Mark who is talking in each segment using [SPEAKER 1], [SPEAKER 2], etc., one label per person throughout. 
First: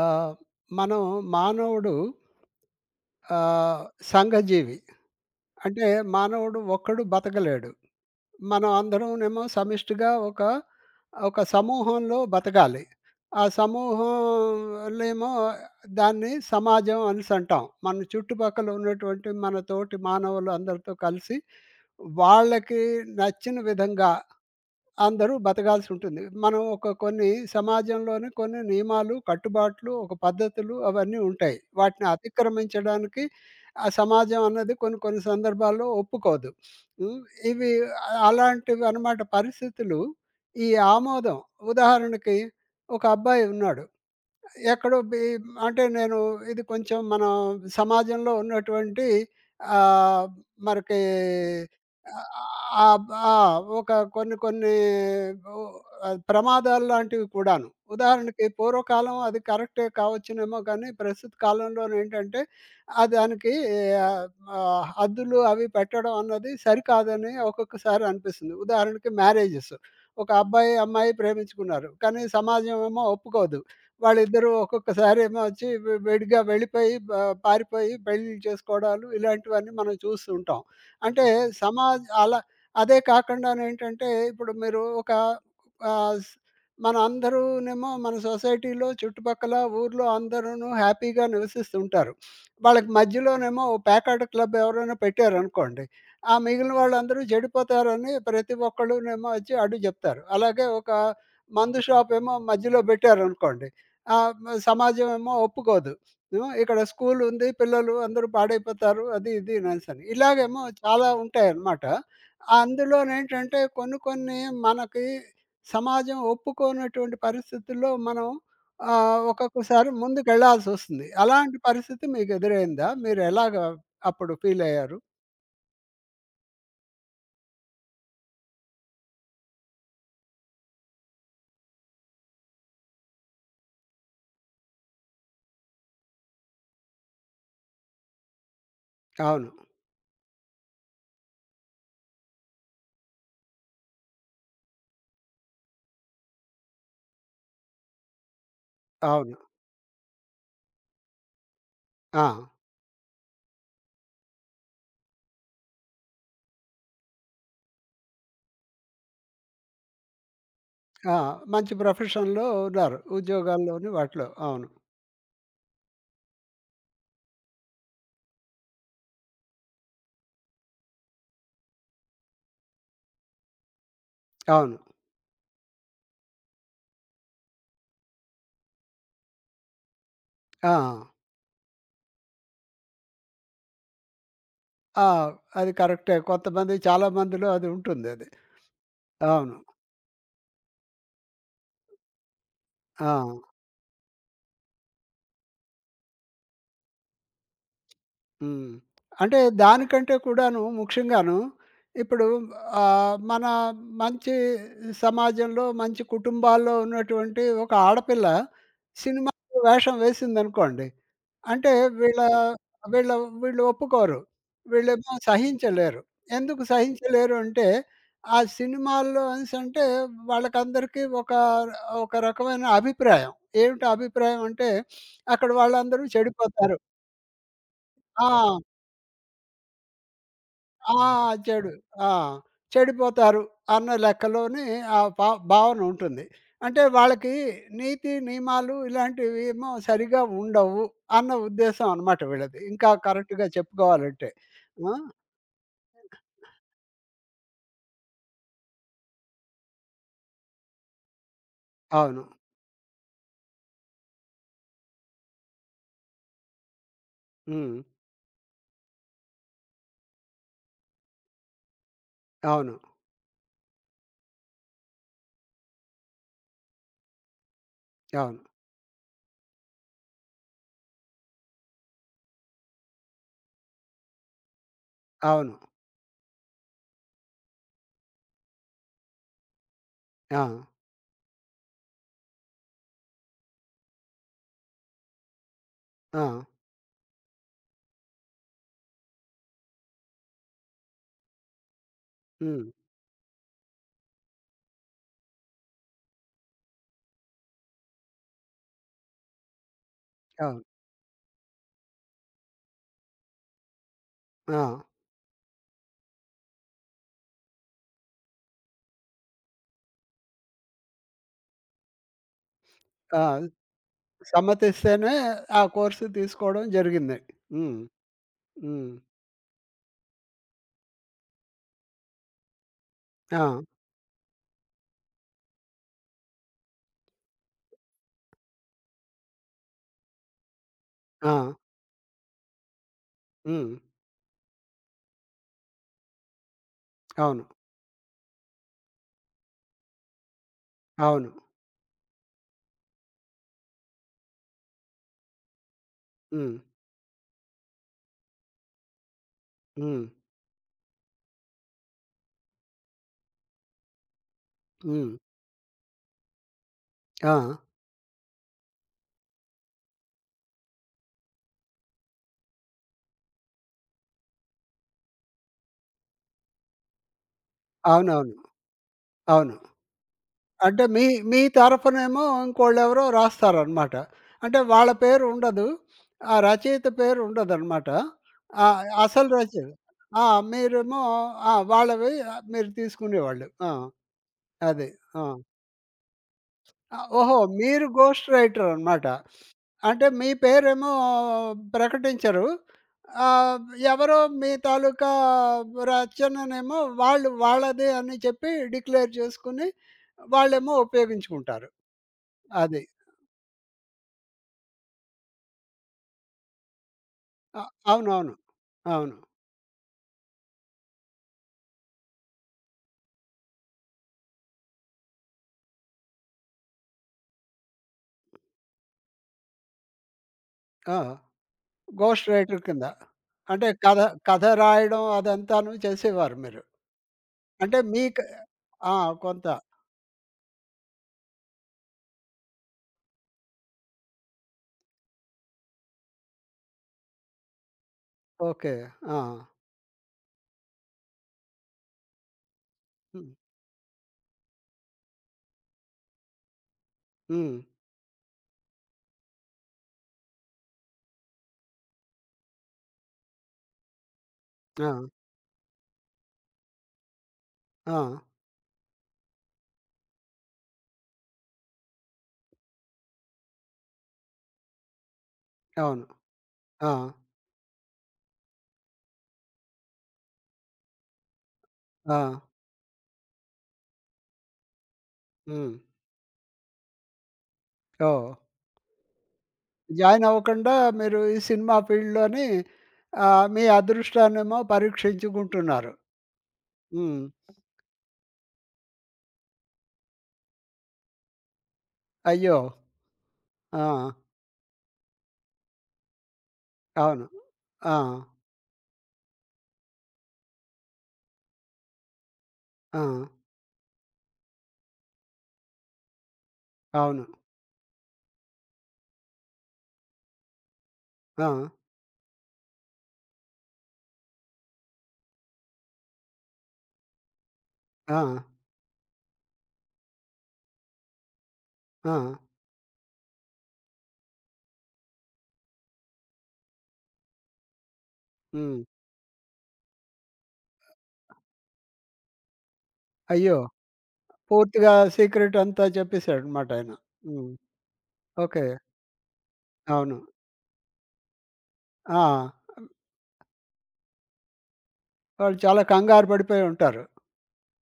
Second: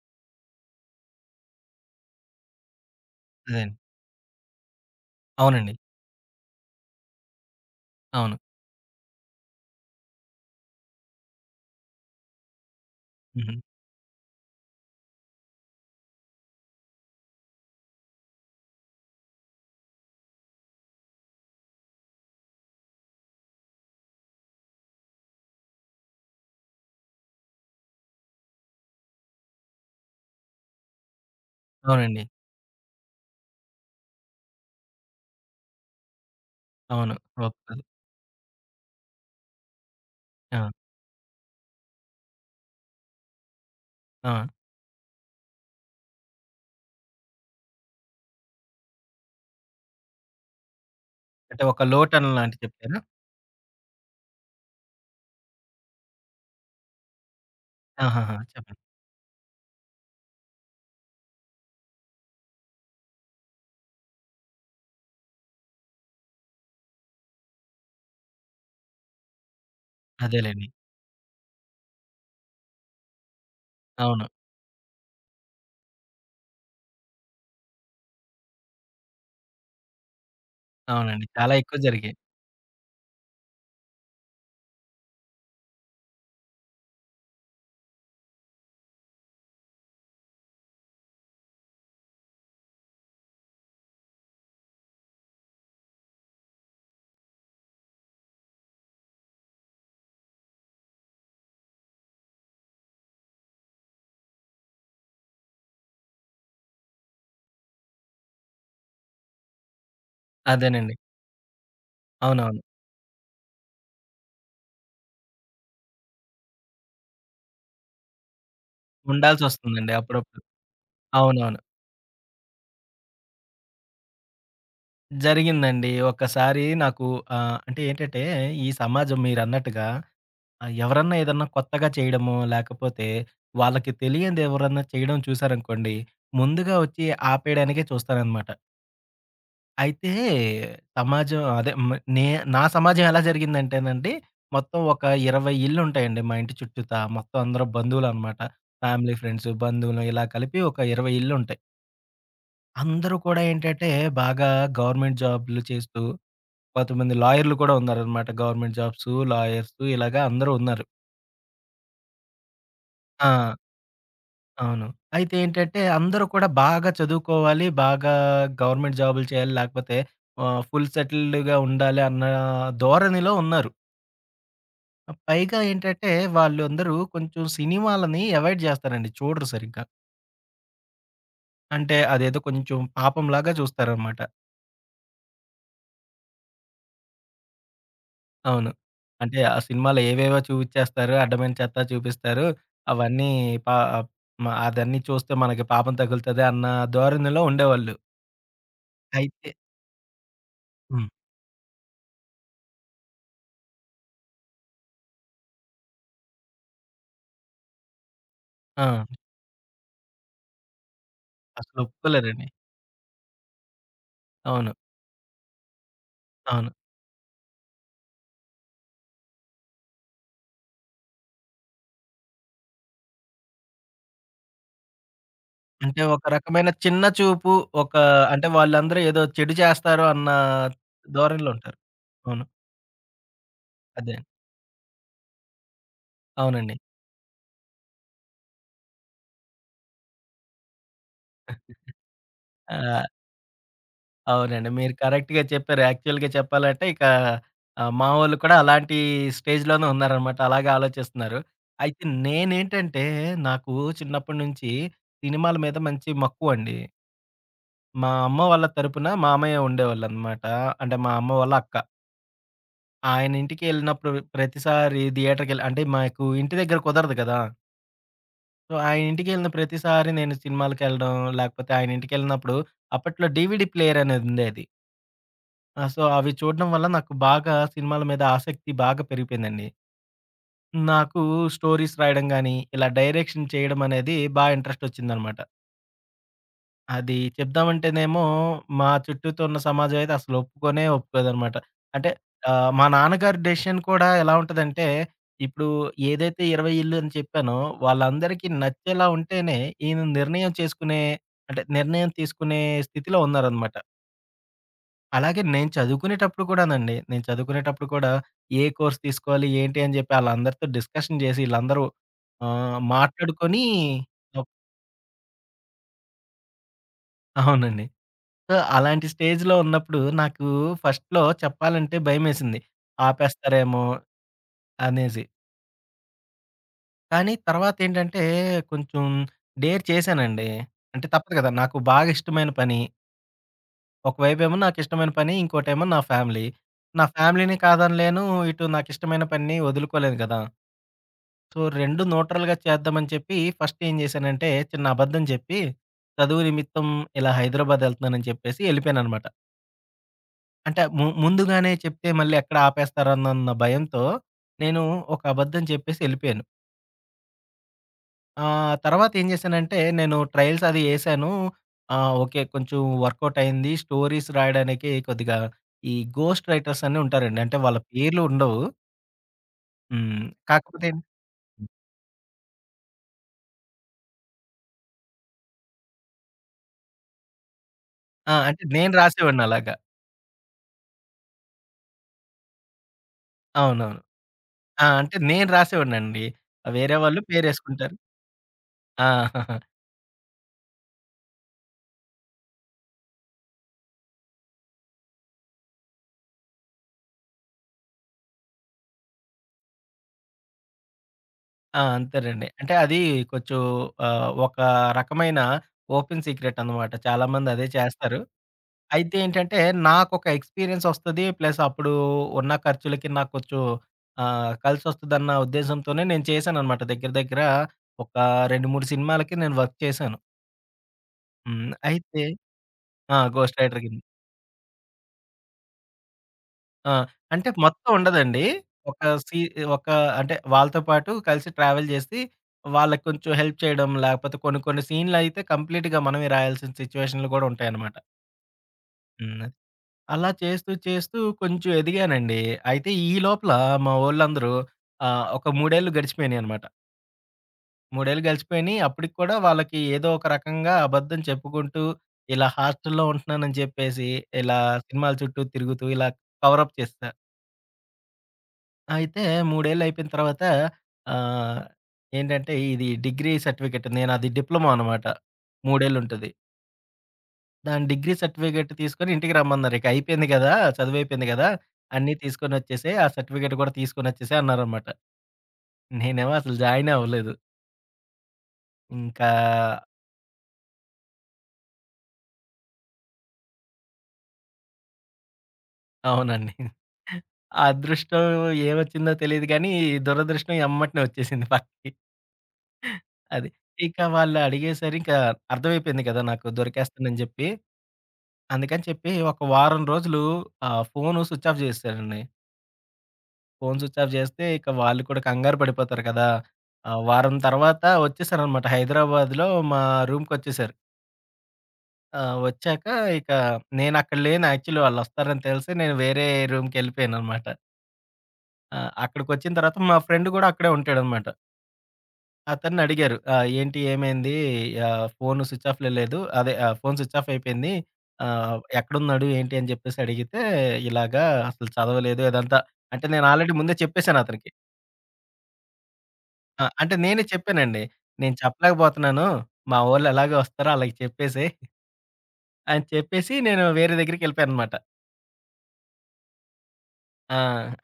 [SPEAKER 1] ఆహ్, మనం మానవుడు
[SPEAKER 2] అదే అండి.
[SPEAKER 1] ఆహ్, సంఘజీవి.
[SPEAKER 2] అవునండి.
[SPEAKER 1] అంటే మానవుడు ఒక్కడు బతకలేడు.
[SPEAKER 2] అవును.
[SPEAKER 1] మనం అందరమేమో సమిష్టిగా ఒక సమూహంలో బతకాలి. ఆ
[SPEAKER 2] హుహు.
[SPEAKER 1] సమూహంలేమో దాన్ని సమాజం అనేసంటాం. మన చుట్టుపక్కల ఉన్నటువంటి మన తోటి మానవులు అందరితో కలిసి వాళ్ళకి నచ్చిన విధంగా అందరూ బతకాల్సి ఉంటుంది. మనం ఒక కొన్ని సమాజంలోని కొన్ని నియమాలు, కట్టుబాట్లు, ఒక పద్ధతులు అవన్నీ ఉంటాయి. వాటిని
[SPEAKER 2] అవునండి.
[SPEAKER 1] అతిక్రమించడానికి ఆ సమాజం అన్నది కొన్ని కొన్ని సందర్భాల్లో ఒప్పుకోదు.
[SPEAKER 2] అవును.
[SPEAKER 1] హ్మ్. ఇవి
[SPEAKER 2] ఒక్కది.
[SPEAKER 1] అలాంటివన్నమాట పరిస్థితులు ఈ
[SPEAKER 2] ఆ!
[SPEAKER 1] ఆమోదం ఉదాహరణకి ఒక అబ్బాయి ఉన్నాడు.
[SPEAKER 2] ఆ!
[SPEAKER 1] ఎక్కడో బి అంటే నేను ఇది కొంచెం మనం సమాజంలో ఉన్నటువంటి ఆహ్, మనకి
[SPEAKER 2] అంటే ఒక
[SPEAKER 1] ఆహ్,
[SPEAKER 2] లోటనలు లాంటివి
[SPEAKER 1] ఆ!
[SPEAKER 2] చెప్పారా?
[SPEAKER 1] ఆ ఒక కొన్ని కొన్ని ఓ ఆహ్, ప్రమాదాలు లాంటివి కూడాను.
[SPEAKER 2] ఆహాహా!
[SPEAKER 1] ఉదాహరణకి
[SPEAKER 2] చెప్పండి.
[SPEAKER 1] పూర్వకాలం అది కరెక్టే కావచ్చునేమో కానీ, ప్రస్తుత కాలంలోనేంటంటే దానికి ఆహ్, ఆహ్, హద్దులు అవి పెట్టడం అన్నది సరికాదని ఒక్కొక్కసారి అనిపిస్తుంది. ఉదాహరణకి మ్యారేజెస్. ఒక
[SPEAKER 2] అదేలెండి.
[SPEAKER 1] అబ్బాయి, అమ్మాయి ప్రేమించుకున్నారు. కానీ సమాజం ఏమో ఒప్పుకోదు.
[SPEAKER 2] అవును.
[SPEAKER 1] వాళ్ళిద్దరూ ఒక్కొక్కసారి ఏమో వచ్చి వె వెడిగా వెళ్ళిపోయి పారిపోయి పెళ్ళిళ్ళు చేసుకోవడాలు ఇలాంటివన్నీ మనం చూస్తూ ఉంటాం. అంటే
[SPEAKER 2] అవునండి.
[SPEAKER 1] ఓకే.
[SPEAKER 2] చాలా ఎక్కువ
[SPEAKER 1] సమాజ్
[SPEAKER 2] జరిగాయి.
[SPEAKER 1] అలా అదే కాకుండానేంటంటే ఇప్పుడు మీరు ఒక ఆహ్, స్ మనందరూనేమో మన సొసైటీలో చుట్టుపక్కల ఊర్లో అందరూను హ్యాపీగా నివసిస్తుంటారు. వాళ్ళకి మధ్యలోనేమో ఓ ప్యాకాట్ క్లబ్ ఎవరైనా పెట్టారనుకోండి. ఆ మిగిలిన వాళ్ళందరూ చెడిపోతారని ప్రతి ఒక్కళ్ళునేమో వచ్చి అడ్డు చెప్తారు. అలాగే ఒక మందు షాప్ ఏమో మధ్యలో పెట్టారనుకోండి. ఆ! మ సమాజం ఏమో ఒప్పుకోదు. ఇక్కడ స్కూల్ ఉంది. పిల్లలు అందరూ పాడైపోతారు. అది ఇది అనేసని. ఇలాగేమో
[SPEAKER 2] అదేనండి.
[SPEAKER 1] చాలా ఉంటాయన్నమాట.
[SPEAKER 2] అవునవును.
[SPEAKER 1] అందులోనేంటంటే కొన్ని కొన్ని మనకి సమాజం ఒప్పుకోనటువంటి పరిస్థితుల్లో మనం ఒక్కొక్కసారి
[SPEAKER 2] ఉండాల్సొస్తుందండి అప్పుడప్పుడు.
[SPEAKER 1] ముందుకెళ్ళాల్సొస్తుంది. అలాంటి
[SPEAKER 2] అవునవును.
[SPEAKER 1] పరిస్థితి మీకు ఎదురైందా? మీరు ఎలాగా అప్పుడు ఫీలయ్యారు?
[SPEAKER 2] జరిగిందండి. ఒక్కసారి నాకు అంటే ఏంటంటే ఈ సమాజం మీరన్నట్టుగా ఎవరన్నా ఏదన్నా కొత్తగా చేయడమో, లేకపోతే వాళ్ళకి తెలియనిది ఎవరన్నా చేయడం చూసారనుకోండి, ముందుగా వచ్చి ఆపేయడానికే చూస్తారనమాట.
[SPEAKER 1] అవును.
[SPEAKER 2] అయితే సమాజం అదే మ నే నా సమాజం ఎలా జరిగిందంటేనండి, మొత్తం ఒక 20 ఇళ్ళుంటాయండి మా ఇంటి చుట్టూతా. మొత్తం అందరూ బంధువులనమాట. ఫ్యామిలీ,
[SPEAKER 1] అవును.
[SPEAKER 2] ఫ్రెండ్స్, బంధువులు ఇలా కలిపి ఒక 20 ఇళ్ళుంటాయి.
[SPEAKER 1] ఆ!
[SPEAKER 2] అందరూ కూడా ఏంటంటే బాగా గవర్నమెంట్ జాబ్‌లు చేస్తూ, కొంతమంది లాయర్‌లు కూడా ఉన్నారనమాట. గవర్నమెంట్ జాబ్స్, లాయర్స్ ఇలాగా అందరూ ఉన్నారు.
[SPEAKER 1] ఆ! మంచి ప్రొఫెషన్‌లో ఉన్నారు.
[SPEAKER 2] ఆ!
[SPEAKER 1] ఉద్యోగాల్లోని వాటిలో. అవును.
[SPEAKER 2] అవును. అయితే ఏంటంటే అందరూ కూడా బాగా చదువుకోవాలి, బాగా గవర్నమెంట్ జాబులు చేయాలి, లేకపోతే ఫుల్ సెటిల్డ్‌గా ఉండాలి అన్న ధోరణిలో ఉన్నారు.
[SPEAKER 1] అవును.
[SPEAKER 2] పైగా ఏంటంటే వాళ్ళందరూ కొంచెం సినిమాలని అవాయిడ్ చేస్తారండి. చూడరు సరిగ్గా.
[SPEAKER 1] ఆ!
[SPEAKER 2] అంటే అదేదో కొంచెం పాపంలాగా చూస్తారనమాట.
[SPEAKER 1] ఆ! అది కరెక్టే. కొంతమంది చాలా మందిలో అది ఉంటుందది.
[SPEAKER 2] అవును. అంటే
[SPEAKER 1] అవును.
[SPEAKER 2] ఆ సినిమాలో ఏవేవో చూపిచ్చేస్తారు. అడ్డమైన చెత్త చూపిస్తారు.
[SPEAKER 1] ఆ!
[SPEAKER 2] అవన్నీ పా మ అదన్నీ చూస్తే మనకి పాపం తగులుతది అన్న ధోరణిలో ఉండేవాళ్ళు.
[SPEAKER 1] హ్మ్. అంటే
[SPEAKER 2] అయితే
[SPEAKER 1] దానికంటే కూడాను
[SPEAKER 2] హ్మ్.
[SPEAKER 1] ముఖ్యంగాను ఇప్పుడు మన మంచి సమాజంలో, మంచి కుటుంబాల్లో ఉన్నటువంటి ఒక ఆడపిల్ల
[SPEAKER 2] ఆ!
[SPEAKER 1] సినిమాలో వేషం వేసిందనుకోండి. అంటే
[SPEAKER 2] అసలు
[SPEAKER 1] వీళ్ళ
[SPEAKER 2] ఒప్పుకోలేరండి.
[SPEAKER 1] వీళ్ళ వీళ్ళు ఒప్పుకోరు.
[SPEAKER 2] అవును.
[SPEAKER 1] వీళ్ళేమో సహించలేరు. ఎందుకు
[SPEAKER 2] అవును.
[SPEAKER 1] సహించలేరు అంటే, ఆ సినిమాల్లో అనేసంటే వాళ్ళకందరికీ ఒక రకమైన అభిప్రాయం. ఏమిటి అభిప్రాయం అంటే, అక్కడ
[SPEAKER 2] అంటే
[SPEAKER 1] వాళ్ళందరూ
[SPEAKER 2] ఒక రకమైన
[SPEAKER 1] చెడిపోతారు.
[SPEAKER 2] చిన్న చూపు ఒక
[SPEAKER 1] ఆ!
[SPEAKER 2] అంటే వాళ్ళందరూ ఏదో చెడు చేస్తారు అన్న
[SPEAKER 1] ఆ!
[SPEAKER 2] ధోరణిలో
[SPEAKER 1] చెడు.
[SPEAKER 2] ఉంటారు.
[SPEAKER 1] ఆ!
[SPEAKER 2] అవును.
[SPEAKER 1] చెడిపోతారు అన్న
[SPEAKER 2] అదే.
[SPEAKER 1] లెక్కలోని ఆ భావన ఉంటుంది.
[SPEAKER 2] అవునండి.
[SPEAKER 1] అంటే వాళ్ళకి నీతి, నియమాలు ఇలాంటివేమో సరిగా ఉండవు అన్న ఉద్దేశం అనమాట వీళ్ళది. ఇంకా
[SPEAKER 2] ఆ!
[SPEAKER 1] కరెక్ట్‌గా చెప్పుకోవాలంటే.
[SPEAKER 2] అవునండి. మీరు
[SPEAKER 1] ఆ!
[SPEAKER 2] కరెక్ట్‌గా చెప్పారు. యాక్చువల్‌గా చెప్పాలంటే ఇక మా వోళ్ళు కూడా అలాంటి స్టేజ్‌లోనే ఉన్నారనమాట. అలాగే ఆలోచిస్తున్నారు. అయితే
[SPEAKER 1] అవును.
[SPEAKER 2] నేనేంటంటే నాకు చిన్నప్పటి నుంచి సినిమాల మీద మంచి మక్కువండి.
[SPEAKER 1] హ్మ్.
[SPEAKER 2] మా అమ్మ వాళ్ళ తరపున మామయ్య ఉండేవాళ్ళనమాట. అంటే మా అమ్మ వాళ్ళ అక్క.
[SPEAKER 1] అవును.
[SPEAKER 2] ఆయన ఇంటికెళ్ళినప్పుడు ప్రతిసారి థియేటర్‌కెళ్ళి అంటే మాకు ఇంటి దగ్గర కుదరదు కదా!
[SPEAKER 1] అవును.
[SPEAKER 2] సో, ఆయన ఇంటికెళ్ళిన ప్రతిసారి నేను సినిమాలకెళ్ళడం, లేకపోతే ఆయన ఇంటికెళ్ళినప్పుడు అప్పట్లో డీవీడీ ప్లేయర్ అనేది ఉండేది.
[SPEAKER 1] అవును.
[SPEAKER 2] ఆ! సో, అవి చూడడం వల్ల నాకు బాగా సినిమాల మీద ఆసక్తి బాగా పెరిగిపోయిందండి.
[SPEAKER 1] ఆ!
[SPEAKER 2] నాకు స్టోరీస్ రాయడం గాని, ఇలా డైరెక్షన్ చేయడం అనేది ఇంట్రెస్టొచ్చిందనమాట.
[SPEAKER 1] ఆ!
[SPEAKER 2] అది చెప్దామంటేనేమో మా చుట్టూతో ఉన్న సమాజం అయితే అసలు ఒప్పుకోనే ఒప్పుకోదనమాట. అంటే
[SPEAKER 1] హ్మ్.
[SPEAKER 2] మా నాన్నగారి డెసిషన్ కూడా ఎలా ఉంటదంటే, ఇప్పుడు ఏదైతే 20 ఇళ్ళు అని చెప్పానో వాళ్ళందరికీ నచ్చేలా ఉంటేనే ఈయన నిర్ణయం
[SPEAKER 1] అవును.
[SPEAKER 2] చేసుకునే అంటే నిర్ణయం తీసుకునే స్థితిలో ఉన్నారనమాట.
[SPEAKER 1] ఆ!
[SPEAKER 2] అలాగే నేను చదువుకునేటప్పుడు కూడానండి. నేను చదువుకునేటప్పుడు కూడా ఏ కోర్స్ తీసుకోవాలి, ఏంటి అని చెప్పి ఆళ్ళందరితో డిస్కషన్ చేసి ఈళ్ళందరూ
[SPEAKER 1] ఆ!
[SPEAKER 2] మాట్లాడుకొని ఒప్
[SPEAKER 1] సమ్మతిస్తేనే ఆ కోర్స్ తీసుకోవడం జరిగింది. హ్మ్.
[SPEAKER 2] అవునండి. సో,
[SPEAKER 1] హ్మ్.
[SPEAKER 2] అలాంటి స్టేజ్‌లో ఉన్నప్పుడు నాకు ఫస్ట్‌లో చెప్పాలంటే భయమేసింది.
[SPEAKER 1] ఆ!
[SPEAKER 2] ఆపేస్తారేమో అనేసి. కానీ తర్వాతేంటంటే కొంచెం డేర్ చేశానండి. అంటే
[SPEAKER 1] ఆ!
[SPEAKER 2] తప్పదు కదా! నాకు బాగా ఇష్టమైన పని.
[SPEAKER 1] హ్మ్.
[SPEAKER 2] ఒకవైపేమో నాకిష్టమైన పని, ఇంకోటేమో నా ఫ్యామిలీ. నా
[SPEAKER 1] అవును.
[SPEAKER 2] ఫ్యామిలీని కాదనలేను. ఇటు నాకిష్టమైన పనిని వదులుకోలేను కదా!
[SPEAKER 1] అవును.
[SPEAKER 2] సో, 2 న్యూట్రల్‌గా చేద్దామని చెప్పి ఫస్ట్ ఏం చేశానంటే, చిన్న అబద్ధం చెప్పి, చదువు
[SPEAKER 1] హ్మ్.
[SPEAKER 2] నిమిత్తం ఇలా హైదరాబాద్ ఎళ్తున్నానని చెప్పేసి ఎళ్ళిపోయాననమాట.
[SPEAKER 1] హ్మ్.
[SPEAKER 2] అంటే ముందుగానే చెప్తే మళ్ళీ ఎక్కడ ఆపేస్తారోనన్న భయంతో నేను
[SPEAKER 1] హ్మ్.
[SPEAKER 2] ఒక అబద్ధం చెప్పేసి ఎళ్ళిపోయాను.
[SPEAKER 1] ఆ!
[SPEAKER 2] తర్వాత ఏం చేశానంటే, నేను ట్రయల్స్ అది ఏశాను. ఓకే. కొంచెం వర్కౌట్ అయింది. స్టోరీస్ రాయడానికి కొద్దిగా ఈ గోస్ట్ రైటర్స్ అని ఉంటారండి. అంటే వాళ్ళ పేర్లు
[SPEAKER 1] అవునవును.
[SPEAKER 2] ఉండవు.
[SPEAKER 1] అవును.
[SPEAKER 2] హ్మ్.
[SPEAKER 1] అంటే
[SPEAKER 2] కాకపోతే
[SPEAKER 1] మీ మీ తరఫునేమో ఇంకోళ్ళెవరో రాస్తారనమాట. అంటే వాళ్ళ పేరు ఉండదు. ఆ రచయిత పేరు ఉండదనమాట.
[SPEAKER 2] ఆ! అంటే
[SPEAKER 1] ఆహ్,
[SPEAKER 2] నేను
[SPEAKER 1] అసలు
[SPEAKER 2] రాసేవాడిని
[SPEAKER 1] రచయి
[SPEAKER 2] అలాగా.
[SPEAKER 1] ఆ! మీరేమో వాళ్ళవి మీరు తీసుకునేవాళ్ళు. ఆ!
[SPEAKER 2] అవునవును. ఆ!
[SPEAKER 1] అది.
[SPEAKER 2] అంటే
[SPEAKER 1] ఆ!
[SPEAKER 2] నేను రాసేవాడినండి. వేరే
[SPEAKER 1] ఆ,
[SPEAKER 2] వాళ్ళు
[SPEAKER 1] ఓహో! మీరు
[SPEAKER 2] పేరేసుకుంటారు.
[SPEAKER 1] ఘోస్ట్ రైటర్ అనమాట.
[SPEAKER 2] ఆ!
[SPEAKER 1] అంటే మీ పేరేమో ప్రకటించరు. ఆహ్, ఎవరో మీ తాలూకా రచననేమో వాళ్ళు వాళ్ళదే అని చెప్పి డిక్లేర్ చేసుకొని, వాళ్ళేమో ఉపయోగించుకుంటారు.
[SPEAKER 2] ఆ! అంతేనండి. అంటే
[SPEAKER 1] అది.
[SPEAKER 2] అది కొంచెం ఒక రకమైన ఓపెన్ సీక్రెట్ అనమాట. చాలామంది
[SPEAKER 1] అ
[SPEAKER 2] అదే చేస్తారు.
[SPEAKER 1] అవునవును.
[SPEAKER 2] అయితే
[SPEAKER 1] అవును.
[SPEAKER 2] ఏంటంటే నాకొక ఎక్స్‌పీరియన్స్ ఒస్తది. ప్లస్ అప్పుడు ఉన్న ఖర్చులకి నాకు కొంచెం కలిసొస్తదన్న ఉద్దేశంతోనే నేను చేశాననమాట. దగ్గర దగ్గర ఒక 2, 3 సినిమాలకి నేను వర్క్ చేశాను.
[SPEAKER 1] ఆ!
[SPEAKER 2] హ్మ్. అయితే
[SPEAKER 1] ఘోస్ట్ రైటర్ కింద.
[SPEAKER 2] ఆ! గోస్ట్
[SPEAKER 1] అంటే
[SPEAKER 2] రైటర్ కింద.
[SPEAKER 1] కథ కథ రాయడం అదంతాను చేసేవారు మీరు.
[SPEAKER 2] ఆ! అంటే
[SPEAKER 1] అంటే
[SPEAKER 2] మొత్తం
[SPEAKER 1] మీకు
[SPEAKER 2] ఉండదండి.
[SPEAKER 1] ఆ!
[SPEAKER 2] ఒక సీ
[SPEAKER 1] కొంత.
[SPEAKER 2] ఒక అంటే వాళ్ళతో పాటు కలిసి ట్రావెల్ చేసి, వాళ్ళకి కొంచెం హెల్ప్ చేయడం, లేకపోతే కొన్ని కొన్ని సీన్‌లయితే కంప్లీట్‌గా మనమే రాయాల్సిన సిట్యుయేషన్‌లు కూడా ఉంటాయన్నమాట.
[SPEAKER 1] ఓకే. ఆ!
[SPEAKER 2] హ్మ్. అలా చేస్తూ చేస్తూ కొంచెం ఎదిగానండి. అయితే ఈ
[SPEAKER 1] హ్మ్.
[SPEAKER 2] లోపల మా వోళ్ళందరూ ఒక 3 ఏళ్ళు గడిచిపోయినాయన్నమాట.
[SPEAKER 1] హ్మ్.
[SPEAKER 2] 3 ఏళ్ళు గడిచిపోయినాయి. అప్పటికి కూడా వాళ్ళకి ఏదో ఒక రకంగా అబద్ధం చెప్పుకుంటూ, ఇలా హాస్టల్‌లో ఉంటున్నానని చెప్పేసి, ఇలా
[SPEAKER 1] ఆ!
[SPEAKER 2] సినిమాల చుట్టూ తిరుగుతూ ఇలా కవరప్ చేసేసారు.
[SPEAKER 1] ఆ!
[SPEAKER 2] అయితే 3 ఏళ్ళు అయిపోయిన తర్వాత ఆహ్, ఏంటంటే ఇది డిగ్రీ సర్టిఫికేట్ నేనది డిప్లొమా అనమాట. 3 ఏళ్ళు
[SPEAKER 1] అవును.
[SPEAKER 2] ఉంటది.
[SPEAKER 1] ఆ!
[SPEAKER 2] దాని డిగ్రీ సర్టిఫికేట్ తీసుకొని ఇంటికి రమ్మన్నారు. ఇక అయిపోయింది గదా! చదువయిపోయింది గదా! అన్నీ
[SPEAKER 1] ఆ!
[SPEAKER 2] తీసుకొనొచ్చేసేయి. ఆ సర్టిఫికేట్ కూడా తీసుకొనొచ్చేసేయి అన్నారనమాట.
[SPEAKER 1] హ్మ్.
[SPEAKER 2] నేనేమో అసలు జాయినే అవ్వలేదు.
[SPEAKER 1] ఓహ్!
[SPEAKER 2] ఇంకా
[SPEAKER 1] జాయిన్ అవ్వకుండా మీరు ఈ సినిమా ఫీల్డ్‌లోని మీ అదృష్టాన్నేమో పరీక్షించుకుంటున్నారు.
[SPEAKER 2] అవునండి.
[SPEAKER 1] హ్మ్.
[SPEAKER 2] ఆ అదృష్టం ఏమొచ్చిందో తెలీదు గానీ, దురదృష్టం ఎమ్మటనే వచ్చేసింది పక్కకి.
[SPEAKER 1] అయ్యో!
[SPEAKER 2] అది.
[SPEAKER 1] ఆ!
[SPEAKER 2] ఇక వాళ్ళు అడిగేసరి ఇంకా అర్థమైపోయింది కదా! నాకు దొరికేస్తానని
[SPEAKER 1] అవును.
[SPEAKER 2] జెప్పి
[SPEAKER 1] ఆ!
[SPEAKER 2] అందుకని చెప్పి ఒక వారం రోజులు ఫోను స్విచ్ ఆఫ్ జేసేశానండి.
[SPEAKER 1] ఆ!
[SPEAKER 2] ఫోను స్విచ్ ఆఫ్ జేస్తే ఇక వాళ్ళు కూడా కంగారు పడిపోతారు కదా!
[SPEAKER 1] అవును.
[SPEAKER 2] వారం తర్వాత వచ్చేసారనమాట హైదరాబాద్‌లో మా రూమ్‌కొచ్చేసారు.
[SPEAKER 1] ఆ!
[SPEAKER 2] వచ్చాక ఇక నేనక్కడ లేను యాక్చువల్లీ వాళ్ళొస్తారని తెలిసి నేను వేరే రూమ్‌కెళ్ళిపోయాననమాట.
[SPEAKER 1] ఆ!
[SPEAKER 2] అక్కడికొచ్చిన తర్వాత మా ఫ్రెండ్ గూడా అక్కడే ఉంటాడనమాట.
[SPEAKER 1] ఆ!
[SPEAKER 2] అతన్నడిగారు. "ఏంటి ఏమైంది? ఫోను స్విచ్ ఆఫ్‌లో లేదు. అదే ఫోను స్విచ్ ఆఫ్ అయిపోయింది.
[SPEAKER 1] హ్మ్.
[SPEAKER 2] ఎక్కడున్నాడు? ఏంటి?" అని చెప్పేసి అడిగితే, "ఇలాగా అసలు చదవలేదు ఇదంతా" అంటే నేను ఆల్రెడీ
[SPEAKER 1] అయ్యో!
[SPEAKER 2] ముందే చెప్పేసాను అతనికి.
[SPEAKER 1] పూర్తిగా సీక్రెట్ అంతా
[SPEAKER 2] ఆ!
[SPEAKER 1] చెప్పేసాడనమాట ఆయన.
[SPEAKER 2] అంటే నేనే
[SPEAKER 1] హ్మ్.
[SPEAKER 2] చెప్పానండి. "నేను
[SPEAKER 1] ఓకే.
[SPEAKER 2] చెప్పలేకపోతున్నాను. మా వోళ్ళు
[SPEAKER 1] అవును.
[SPEAKER 2] ఎలాగో వస్తారో ఆళ్ళకి చెప్పేసేయి"
[SPEAKER 1] ఆ!
[SPEAKER 2] అని చెప్పేసి నేను వేరే దగ్గరికెళ్ళిపోయాననమాట.
[SPEAKER 1] వాళ్ళు చాలా కంగారు పడిపోయి ఉంటారు.
[SPEAKER 2] ఆ!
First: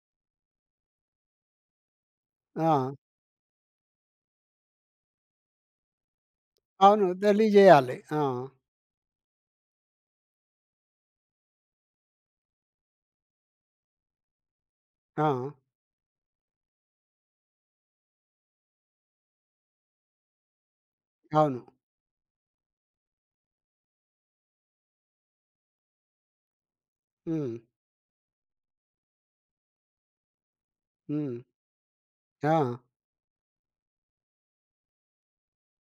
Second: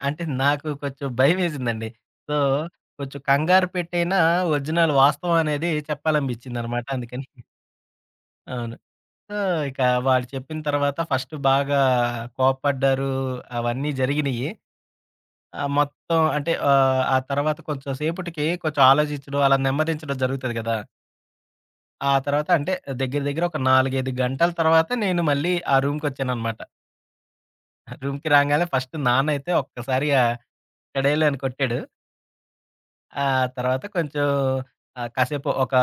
[SPEAKER 2] అంటే నాకు కొంచెం భయమేసిందండి. సో,
[SPEAKER 1] ఆ!
[SPEAKER 2] కొంచెం కంగారు పెట్టైనా ఒరిజినల్ వాస్తవం అనేది చెప్పాలనిపించిందనమాట
[SPEAKER 1] అవును.
[SPEAKER 2] అందుకని.
[SPEAKER 1] తెలియజేయాలి. ఆ!
[SPEAKER 2] అవును. ఆ! ఇక వాళ్ళు చెప్పిన తర్వాత ఫస్ట్ బాగా కోప్పడ్డారు. అవన్నీ జరిగినియి.
[SPEAKER 1] ఆ!
[SPEAKER 2] మొత్తం అంటే ఆ తర్వాత కొంచెం సేపటికి కొంచెం ఆలోచించడం, అలా నెమ్మదించడం జరుగుతది గదా!
[SPEAKER 1] అవును.
[SPEAKER 2] ఆ తర్వాత అంటే దగ్గర దగ్గర ఒక 4, 5 గంటల తర్వాత నేను మళ్ళీ ఆ రూమ్‌కొచ్చాననమాట.
[SPEAKER 1] హ్మ్.
[SPEAKER 2] రూమ్‌కి రాంగానే ఫస్ట్ నాన్నయితే ఒక్కసారిగా చడేలు
[SPEAKER 1] హ్మ్.
[SPEAKER 2] అని కొట్టాడు.
[SPEAKER 1] ఆ!
[SPEAKER 2] ఆ తర్వాత కొంచెం కాసేపు ఒక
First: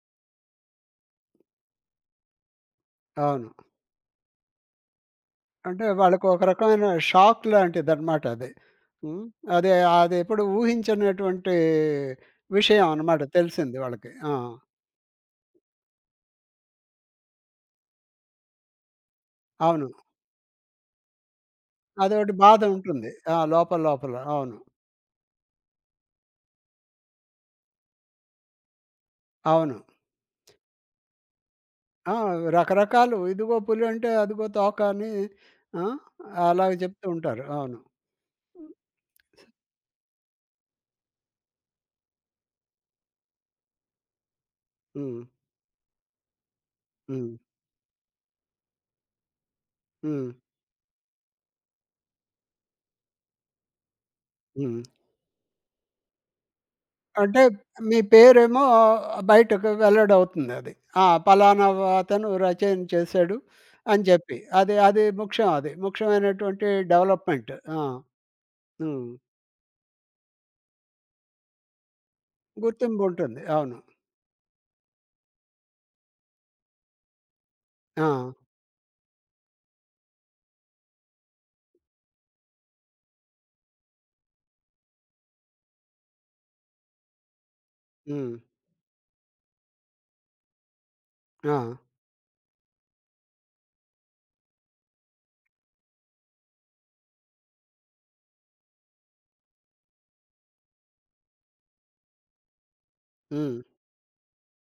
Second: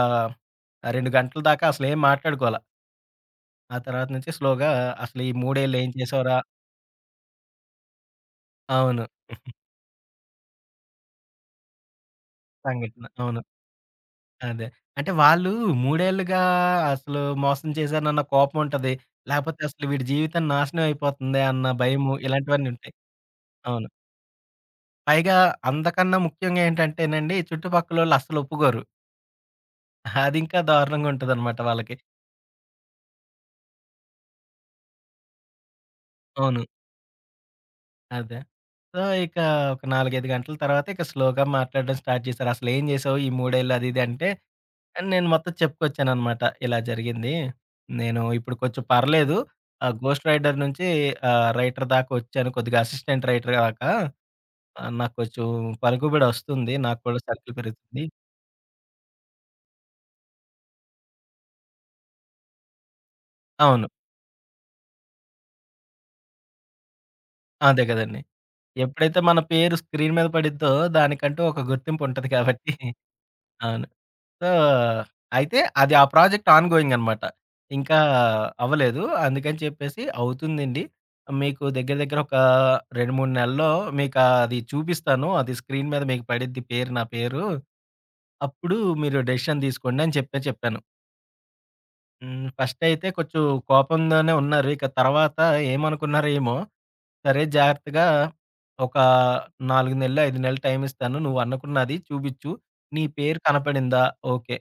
[SPEAKER 2] 2 గంటల దాకా అసలేం మాట్లాడుకోల.
[SPEAKER 1] అవును.
[SPEAKER 2] ఆ తర్వాత నుంచి స్లోగా అసలు ఈ మూడేళ్ళు
[SPEAKER 1] అంటే
[SPEAKER 2] ఏం
[SPEAKER 1] వాళ్ళకి
[SPEAKER 2] చేసావురా
[SPEAKER 1] ఒక రకమైన షాక్ లాంటిదనమాట అది.
[SPEAKER 2] అవును.
[SPEAKER 1] హ్మ్. అది అదెప్పుడు ఊహించనటువంటి విషయం
[SPEAKER 2] సంఘటన.
[SPEAKER 1] అనమాట
[SPEAKER 2] అవును.
[SPEAKER 1] తెలిసింది వాళ్ళకి. ఆ!
[SPEAKER 2] అదే. అంటే వాళ్ళు 3 ఏళ్లుగా అసలు మోసం చేశానన్న కోపం ఉంటది. లేపోతే అసలు
[SPEAKER 1] అవును.
[SPEAKER 2] వీడి జీవితం నాశనం అయిపోతుంది అన్న భయము
[SPEAKER 1] అదోటి బాధ
[SPEAKER 2] ఇలాంటివన్నీ ఉంటాయి.
[SPEAKER 1] ఉంటుంది. ఆ! లోపల
[SPEAKER 2] అవును.
[SPEAKER 1] లోపల. అవును.
[SPEAKER 2] పైగా అందకన్నా ముఖ్యంగా ఏంటంటేనండి చుట్టుపక్కలోళ్ళు అస్సలు ఒప్పుకోరు.
[SPEAKER 1] అవును.
[SPEAKER 2] అదింకా దారుణంగా ఉంటదనమాట వాళ్ళకి.
[SPEAKER 1] ఆ! రకరకాలు ఇదిగో పులి అంటే అదిగో తోక అని ఆ!
[SPEAKER 2] అవును.
[SPEAKER 1] అలాగ చెప్తూ ఉంటారు. అవును.
[SPEAKER 2] అదే. సో, ఇక ఒక 4, 5 గంటల తర్వాత ఇక స్లోగా మాట్లాడడం స్టార్ట్ చేశారు. అసలేం జేశావు ఈ 3 ఏళ్ళు అది ఇది అంటే
[SPEAKER 1] హ్మ్.
[SPEAKER 2] నేను మొత్తం చెప్పుకొచ్చాననమాట. ఇలా
[SPEAKER 1] హ్మ్.
[SPEAKER 2] జరిగింది. నేను ఇప్పుడు కొంచెం పర్లేదు. గోస్ట్
[SPEAKER 1] హ్మ్.
[SPEAKER 2] రైడర్ నుంచి రైటర్ దాకా వచ్చాను. కొద్దిగా అసిస్టెంట్ రైటర్ దాకా
[SPEAKER 1] హ్మ్.
[SPEAKER 2] నాకు కొంచెం పలుకుబడి వస్తుంది. నాకు కూడా
[SPEAKER 1] అంటే
[SPEAKER 2] సర్కిల్
[SPEAKER 1] మీ
[SPEAKER 2] పెరుగుతుంది.
[SPEAKER 1] పేరేమో బయటకు వెల్లడవుతుందది. ఆ! పలానా వ అతను రచన చేశాడు
[SPEAKER 2] అవును.
[SPEAKER 1] అని జెప్పి. అది అది ముఖ్యం అది. ముఖ్యమైనటువంటి డెవలప్‌మెంట్. ఆ!
[SPEAKER 2] అదే కదండీ.
[SPEAKER 1] హ్మ్.
[SPEAKER 2] ఎప్పుడైతే మన పేరు స్క్రీన్ మీద పడిద్దో దానికంటూ ఒక గుర్తింపు ఉంటది కాబట్టి
[SPEAKER 1] గుర్తింపుంటుంది. అవును.
[SPEAKER 2] అవును. సో, అయితే అది ఆ ప్రాజెక్ట్ ఆన్ గోయింగ్ అనమాట. ఇంకా
[SPEAKER 1] ఆ!
[SPEAKER 2] అవ్వలేదు. అందుకని చెప్పేసి అవుతుందండి. మీకు దగ్గర దగ్గర ఒక 2, 3 నెలల్లో మీకు అది చూపిస్తాను. అది స్క్రీన్ మీద మీకు పడిద్ది పేరు నా పేరు.
[SPEAKER 1] హ్మ్.
[SPEAKER 2] అప్పుడు మీరు డెసిషన్ తీసుకోండి అని చెప్పే చెప్పాను.
[SPEAKER 1] ఆ!
[SPEAKER 2] హ్మ్. ఫస్ట్ అయితే కొంచెం కోపంలోనే ఉన్నారు. ఇక తర్వాత ఏమనుకున్నారో ఏమో, సరే జాగ్రత్తగా ఒక 4 నెలలు, 5 నెలలు టైం ఇస్తాను. నువ్వు అనుకున్నది చూపించు. నీ పేరు
[SPEAKER 1] హ్మ్.
[SPEAKER 2] కనపడిందా? ఓకే.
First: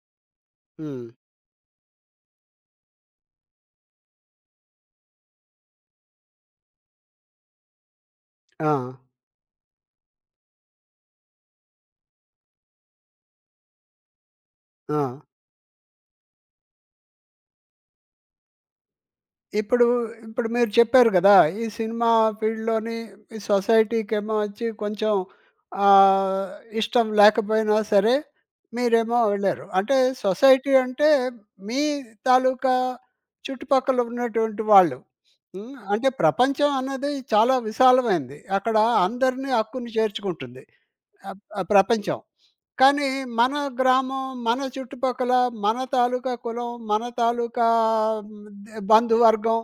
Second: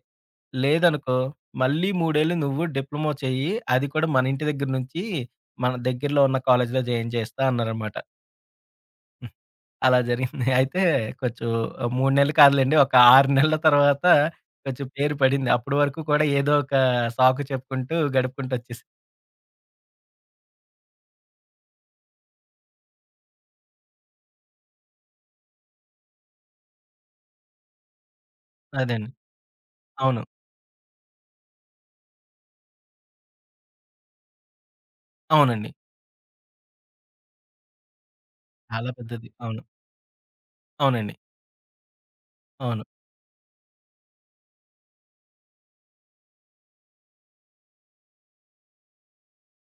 [SPEAKER 1] హ్మ్.
[SPEAKER 2] లేదనుకో, మళ్ళీ 3 ఏళ్ళు నువ్వు డిప్లొమా చెయ్యి. అది కూడా మన ఇంటి దగ్గర నుంచి, మన దగ్గరలో ఉన్న కాలేజీలో జాయిన్ చేస్తా అన్నారనమాట.
[SPEAKER 1] ఆ!
[SPEAKER 2] అలా జరిగింది. అయితే కొంచెం 3 నెలలు కాదులెండి. ఒక 6 నెలల తర్వాత కొంచెం
[SPEAKER 1] ఆ!
[SPEAKER 2] పేరు పడింది. అప్పటి వరకు కూడా ఏదో ఒక సాకు చెప్పుకుంటూ, గడుపుకుంటూ వచ్చేసా.
[SPEAKER 1] ఇప్పుడు, ఇప్పుడు మీరు చెప్పారు గదా! ఈ సినిమా ఫీల్డ్‌లోని ఈ సొసైటీకేమో వచ్చి కొంచెం ఆహ్, ఇష్టం లేకపోయినా సరే,
[SPEAKER 2] అదండి.
[SPEAKER 1] మీరేమో వెళ్లారు. అంటే
[SPEAKER 2] అవును.
[SPEAKER 1] సొసైటీ అంటే మీ తాలూకా చుట్టుపక్కల ఉన్నటువంటి వాళ్ళు.
[SPEAKER 2] అవునండి.
[SPEAKER 1] హ్మ్. అంటే ప్రపంచం అన్నది చాలా విశాలమైంది. అక్కడ
[SPEAKER 2] చాలా పెద్దది.
[SPEAKER 1] అందరిని
[SPEAKER 2] అవును.
[SPEAKER 1] హక్కుని చేర్చుకుంటుంది.
[SPEAKER 2] అవునండి.
[SPEAKER 1] ఆహ్, ఆ ప్రపంచం.
[SPEAKER 2] అవును.
[SPEAKER 1] కానీ మన గ్రామం, మన చుట్టుపక్కల, మన తాలూకా కులం, మన తాలూకా హ్మ్, ద బంధువర్గం,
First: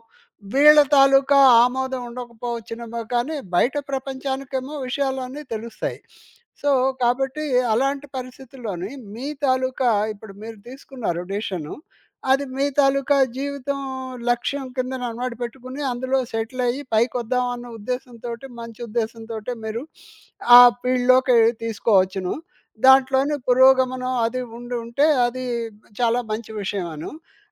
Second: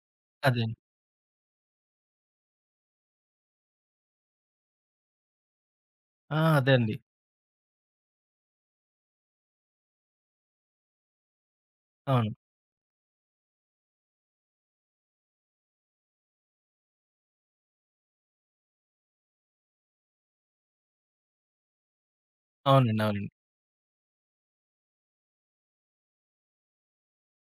[SPEAKER 2] అదే. అండి.
[SPEAKER 1] వీళ్ళ తాలూకా ఆమోదం ఉండకపోవచ్చునేమో కానీ, బయట ప్రపంచానికేమో విషయాలన్నీ తెలుస్తాయి.
[SPEAKER 2] ఆ!
[SPEAKER 1] సో,
[SPEAKER 2] అదే అండి.
[SPEAKER 1] కాబట్టి అలాంటి పరిస్థితుల్లోని మీ తాలూకా ఇప్పుడు మీరు తీసుకున్నారు డెసిషను.
[SPEAKER 2] అవును.
[SPEAKER 1] అది మీ తాలూకా జీవితం లక్ష్యం కిందన అన్నమాట పెట్టుకుని, అందులో సెటిల్ అయ్యి పైకొద్దాం అన్న ఉద్దేశంతోటి, మంచి ఉద్దేశంతోటే మీరు ఆ ఫీల్డ్‌లోకి తీసుకోవచ్చును.
[SPEAKER 2] అవునండి. అవునండి.
[SPEAKER 1] దాంట్లోని పురోగమనం అది ఉండి ఉంటే అది చాలా మంచి విషయమను.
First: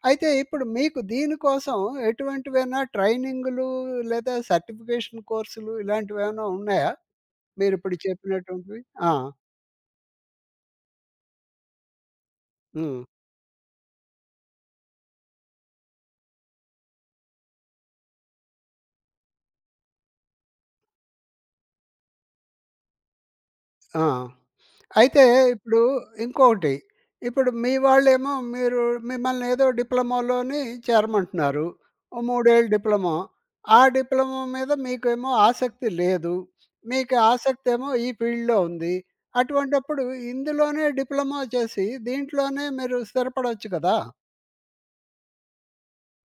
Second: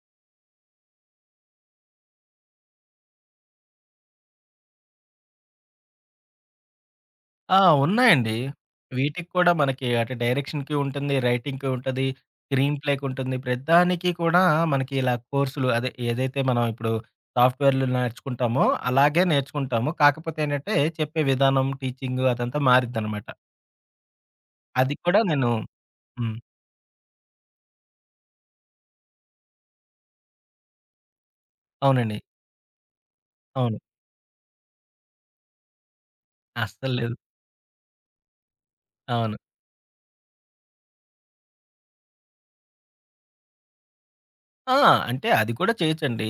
[SPEAKER 1] అయితే ఇప్పుడు మీకు దీనికోసం ఎటువంటివైనా ట్రైనింగులు లేదా సర్టిఫికేషన్ కోర్సులు ఇలాంటివేమైనా ఉన్నాయా?
[SPEAKER 2] ఆ!
[SPEAKER 1] మీరిప్పుడు
[SPEAKER 2] ఉన్నాయండి.
[SPEAKER 1] చెప్పినటువంటివి? ఆ!
[SPEAKER 2] వీటికి కూడా మనకి అటు డైరెక్షన్‌కి ఉంటుంది, రైటింగ్‌కి ఉంటది, స్క్రీన్
[SPEAKER 1] హ్మ్.
[SPEAKER 2] ప్లేకి ఉంటుంది. ప్రతిదానికి కూడా మనకి ఇలా కోర్సులు అదే ఏదైతే మనం ఇప్పుడు సాఫ్ట్‌వేర్‌లు నేర్చుకుంటామో అలాగే నేర్చుకుంటాము. కాకపోతే ఏంటంటే చెప్పే విధానం, టీచింగ్ అదంతా మారిద్దనమాట.
[SPEAKER 1] ఆ!
[SPEAKER 2] అది కూడా
[SPEAKER 1] అయితే
[SPEAKER 2] నేను
[SPEAKER 1] ఇప్పుడు
[SPEAKER 2] హ్మ్.
[SPEAKER 1] ఇంకొకటి, ఇప్పుడు మీ వాళ్ళేమో మిమ్మల్ని ఏదో డిప్లొమాలోని చేరమంటున్నారు. ఓ
[SPEAKER 2] అవునండి.
[SPEAKER 1] 3 ఏళ్ల డిప్లొమా.
[SPEAKER 2] అవును.
[SPEAKER 1] ఆ డిప్లొమా మీద మీకేమో ఆసక్తి లేదు.
[SPEAKER 2] అస్సలు లేదు.
[SPEAKER 1] మీకు ఆసక్తేమో ఈ ఫీల్డ్‌లో ఉంది.
[SPEAKER 2] అవును.
[SPEAKER 1] అటువంటప్పుడు ఇందులోనే డిప్లొమా చేసి దీంట్లోనే మీరు స్థిరపడొచ్చు కదా!
[SPEAKER 2] ఆ! అంటే అది కూడా చేయొచ్చండి.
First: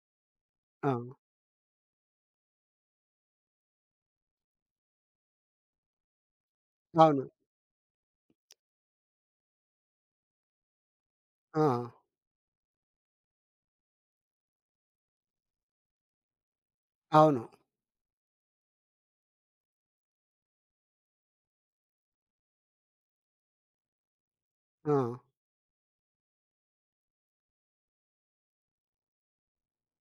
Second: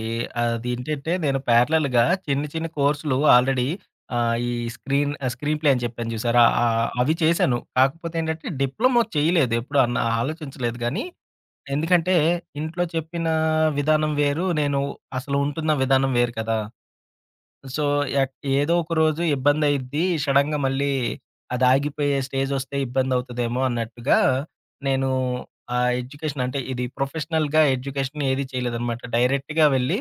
[SPEAKER 1] ఆ!
[SPEAKER 2] అదేంటంటే నేను ప్యారలెల్‌గా చిన్న చిన్న కోర్సులు ఆల్రెడీ ఈ స్క్రీన్ ప్లే అని చెప్పాను చూసారా? అవి
[SPEAKER 1] అవును.
[SPEAKER 2] చేశాను. కాకపోతే ఏంటంటే డిప్లొమా చేయలేదు. ఎప్పుడు ఆలోచించలేదు గానీ,
[SPEAKER 1] ఆ!
[SPEAKER 2] ఎందుకంటే ఇంట్లో చెప్పిన విధానం వేరు. నేను అసలు ఉంటున్న విధానం వేరు కదా!
[SPEAKER 1] అవును.
[SPEAKER 2] సో, ఎక్ ఏదో ఒక రోజు ఇబ్బందయిద్ది. సడెన్‌గా మళ్ళీ అది ఆగిపోయే స్టేజొస్తే ఇబ్బందవుతదేమో అన్నట్టుగా
[SPEAKER 1] ఆ!
[SPEAKER 2] నేను ఆ ఎడ్యుకేషన్ అంటే ఇది ప్రొఫెషనల్‌గా ఎడ్యుకేషన్ ఏది చేయలేదనమాట. డైరెక్ట్‌గా వెళ్ళి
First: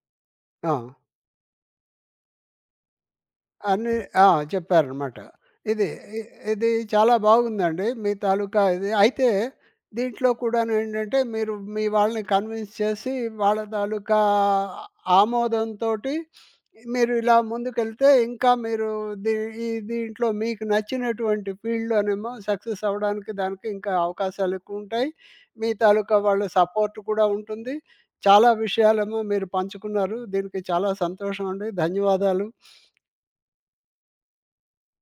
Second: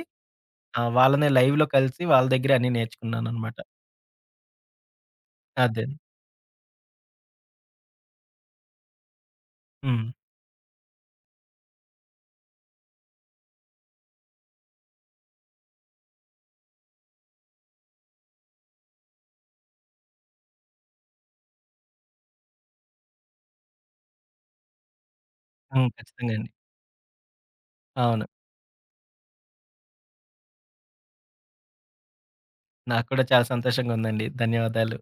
[SPEAKER 1] ఆ!
[SPEAKER 2] వాళ్ళనే లైవ్‌లో కలిసి వాళ్ళ దగ్గర అన్నీ నేర్చుకున్నాననమాట.
[SPEAKER 1] అన్నీ ఆ! చెప్పారనమాట.
[SPEAKER 2] అదే.
[SPEAKER 1] ఇది ఇ ఇది చాలా బాగుందండి. మీ తాలూకా ఇది. అయితే
[SPEAKER 2] హ్మ్.
[SPEAKER 1] దీంట్లో కూడానేంటంటే, మీరు మీ వాళ్ళని కన్విన్స్ చేసి, వాళ్ళ తాలూకా ఆమోదంతోటి మీరు ఇలా ముందుకెళ్తే, ఇంకా మీరు దీ ఈ దీంట్లో మీకు నచ్చినటువంటి ఫీల్డ్‌లోనేమో సక్సెస్ అవ్వడానికి, దానికి ఇంకా అవకాశాలు ఎక్కువుంటాయి. మీ
[SPEAKER 2] హ్మ్.
[SPEAKER 1] తాలూకా
[SPEAKER 2] ఖచ్చితంగా
[SPEAKER 1] వాళ్ళ
[SPEAKER 2] అండి.
[SPEAKER 1] సపోర్ట్ కూడా ఉంటుంది.
[SPEAKER 2] అవును.
[SPEAKER 1] చాలా విషయాలేమో మీరు పంచుకున్నారు. దీనికి చాలా సంతోషం అండి. ధన్యవాదాలు.
[SPEAKER 2] నాకు కూడా చాలా సంతోషంగా ఉందండి. ధన్యవాదాలు.